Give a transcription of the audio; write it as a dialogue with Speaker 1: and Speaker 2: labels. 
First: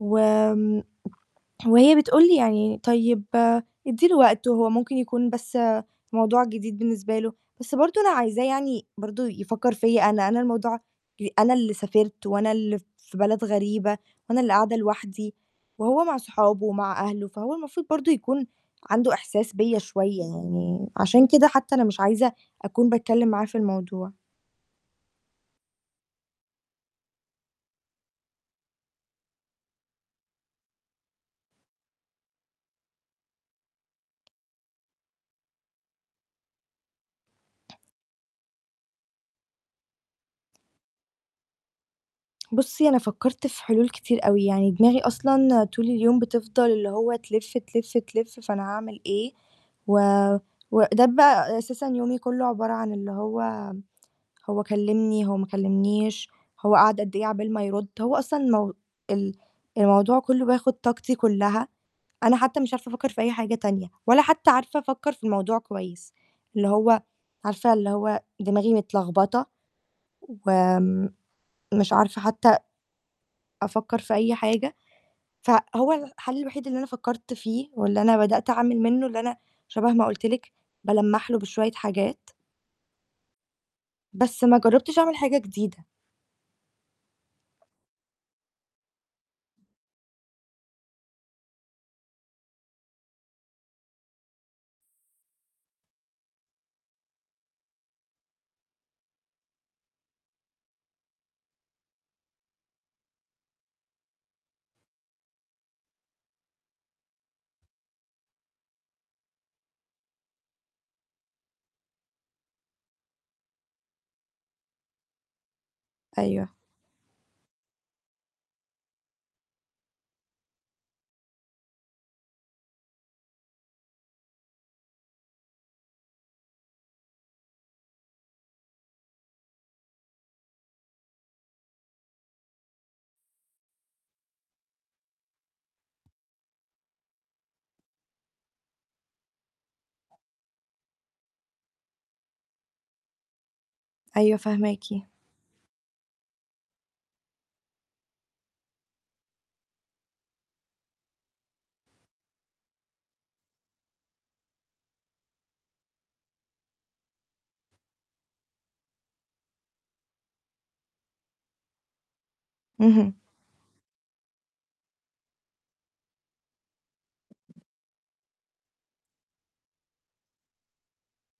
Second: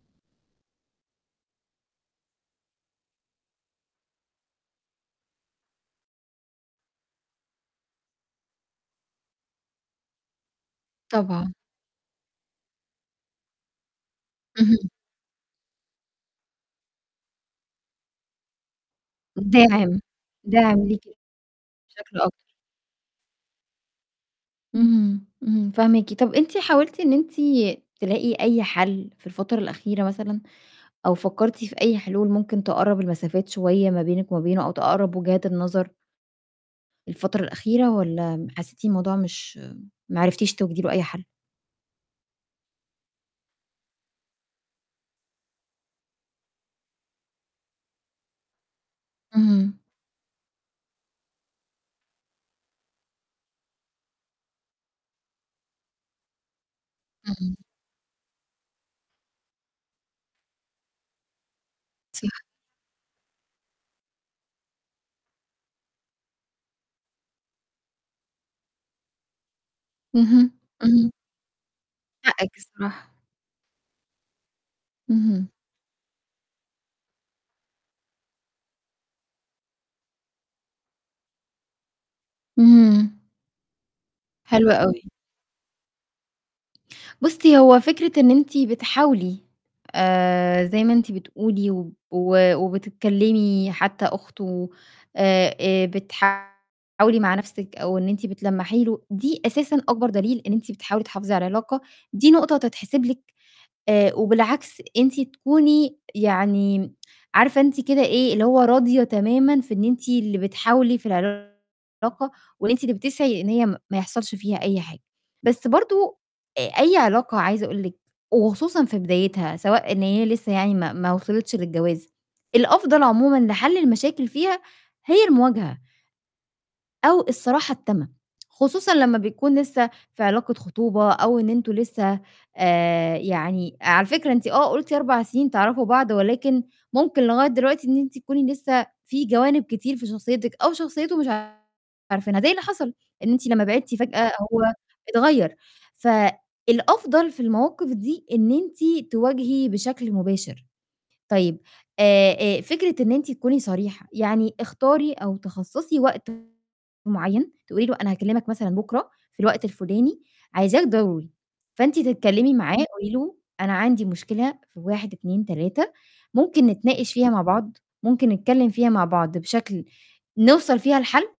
Speaker 1: وآمم وهي بتقول لي يعني "طيب ادّي له وقت هو ممكن يكون بس موضوع جديد بالنسبة له" بس برضه أنا عايزاه يعني برضه يفكّر فيّا أنا، أنا الموضوع بي
Speaker 2: طبعًا.
Speaker 1: أنا اللي سافرت وأنا اللي في بلد غريبة وأنا اللي قاعدة
Speaker 2: اهم.
Speaker 1: لوحدي، وهو مع صحابه ومع أهله، فهو المفروض برضه يكون عنده إحساس بيّا
Speaker 2: دَاعم،
Speaker 1: شوية
Speaker 2: دَاعم
Speaker 1: يعني،
Speaker 2: ليكِ.
Speaker 1: عشان كده حتّى أنا مش
Speaker 2: بشكل
Speaker 1: عايزة
Speaker 2: أكبر.
Speaker 1: أكون باتكلّم معاه في الموضوع.
Speaker 2: اهم، إمم، فاهماكِ، طَب أنتِ حاولتِ إن أنتِ تلاقي أي حَل في الفترة الأخيرة مثلًا؟ أو فكّرتِ في أي حلول ممكن تقرّب المسافات شوية ما بينك وما بينه، أو تقرّب وجهات النظر؟ الفترة الأخيرة والّا م حسّيتِ الموضوع مش ما عرفتيش توجدي له أي حَل؟
Speaker 1: بُصّي أنا فكّرت في حلول كتير أوي، يعني دماغي أصلًا طول اليوم بتفضل اللي هو تلِف، تلِف، تلِف فأنا هاعمل إيه،
Speaker 2: اهم.
Speaker 1: و وده بقى أساسًا يومي كلّه عبارة عن اللي هو، هو كلّمني، هو ما كلّمنيش، هو قاعد قد إيه عقبال
Speaker 2: اهم.
Speaker 1: ما يرُد، هو أصلًا المو ال الموضوع كلّه بياخُد طاقتي كلّها، أنا
Speaker 2: صح.
Speaker 1: حتّى مش عارفة أفكّر في أي حاجة تانية، ولا حتّى عارفة أفكّر في الموضوع كويس، اللي هو عارفة اللي هو دماغي متلخبطة،
Speaker 2: اهم، اهم.
Speaker 1: وآمم مش عارفة
Speaker 2: حقِّك
Speaker 1: حتّى
Speaker 2: بصراحة.
Speaker 1: أفكّر في أي حاجة،
Speaker 2: اهم.
Speaker 1: فهو الحَل الوحيد اللي أنا فكّرت فيه واللي أنا بدأت أعمل منّه اللي أنا شَبه ما قُلت لِك، بالمّح له بشوية حاجات.
Speaker 2: إمم.
Speaker 1: بس ما
Speaker 2: حلو
Speaker 1: جرّبتش
Speaker 2: أوي.
Speaker 1: أعمل حاجة جديدة.
Speaker 2: بُصّي هو فكرة إن أنتِ بتحاولي آآ زي ما أنتِ بتقولي و و وبتتكلّمي حتّى أخته آآ آآ بتحاولي مع نَفْسِك أو إن أنتِ بتلمّحي له، دي أساسًا أكبر دليل إن أنتِ بتحاولي تحافظي على العلاقة، دي نقطة تتحسب لِك آآ وبالعكس أنتِ تكوني يعني عارفة أنتِ كده إيه، اللي هو راضية تمامًا في إن أنتِ اللي بتحاولي في العلاقة، واللي أنتِ اللي بتسعي إن هي م ما يحصلش فيها أي حاجة، بس برضه
Speaker 1: أيوه.
Speaker 2: آآ أي علاقة عايزة أقول لِك وخصوصًا في بدايتها سواء إن هي لسّه يعني ما ما وصلِتش للجواز، الأفضل عمومًا لحَل المشاكل فيها هي المواجهة أو الصراحة التامة، خصوصًا لمّا بيكون لسّه في علاقة خطوبة أو إن أنتم لسّه آآ يعني على فكرة أنتِ آه قُلتِ 4 سِنين تعرفوا بعض، ولكن ممكن لغاية دلوقتي إن أنتِ تكوني لسّه في جوانب كتير في شخصيتِك أو شخصيته مش عارفينها زي اللي حصل إن أنتِ لمّا بعدتِ فجأة
Speaker 1: أيوه،
Speaker 2: هو
Speaker 1: فاهماكِ.
Speaker 2: اتغيّر، ف الأفضل في المواقِف دي إن أنتِ تواجهي بشكل مباشر، طيب آآ آآ فكرة إن أنتِ تكوني صريحة، يعني اختاري أو تخصصي وقت معيّن، تقولي له أنا هاكلّمك مثلًا بُكرة في الوقت الفُلاني عايزاك ضروري، فأنتِ تتكلّمي معاه قولي
Speaker 1: اهم.
Speaker 2: له أنا عندي مشكلة في 1، 2، 3 ممكن نتناقش فيها مع بعض، ممكن نتكلّم فيها مع بعض بشكل نوصل فيها لحَل.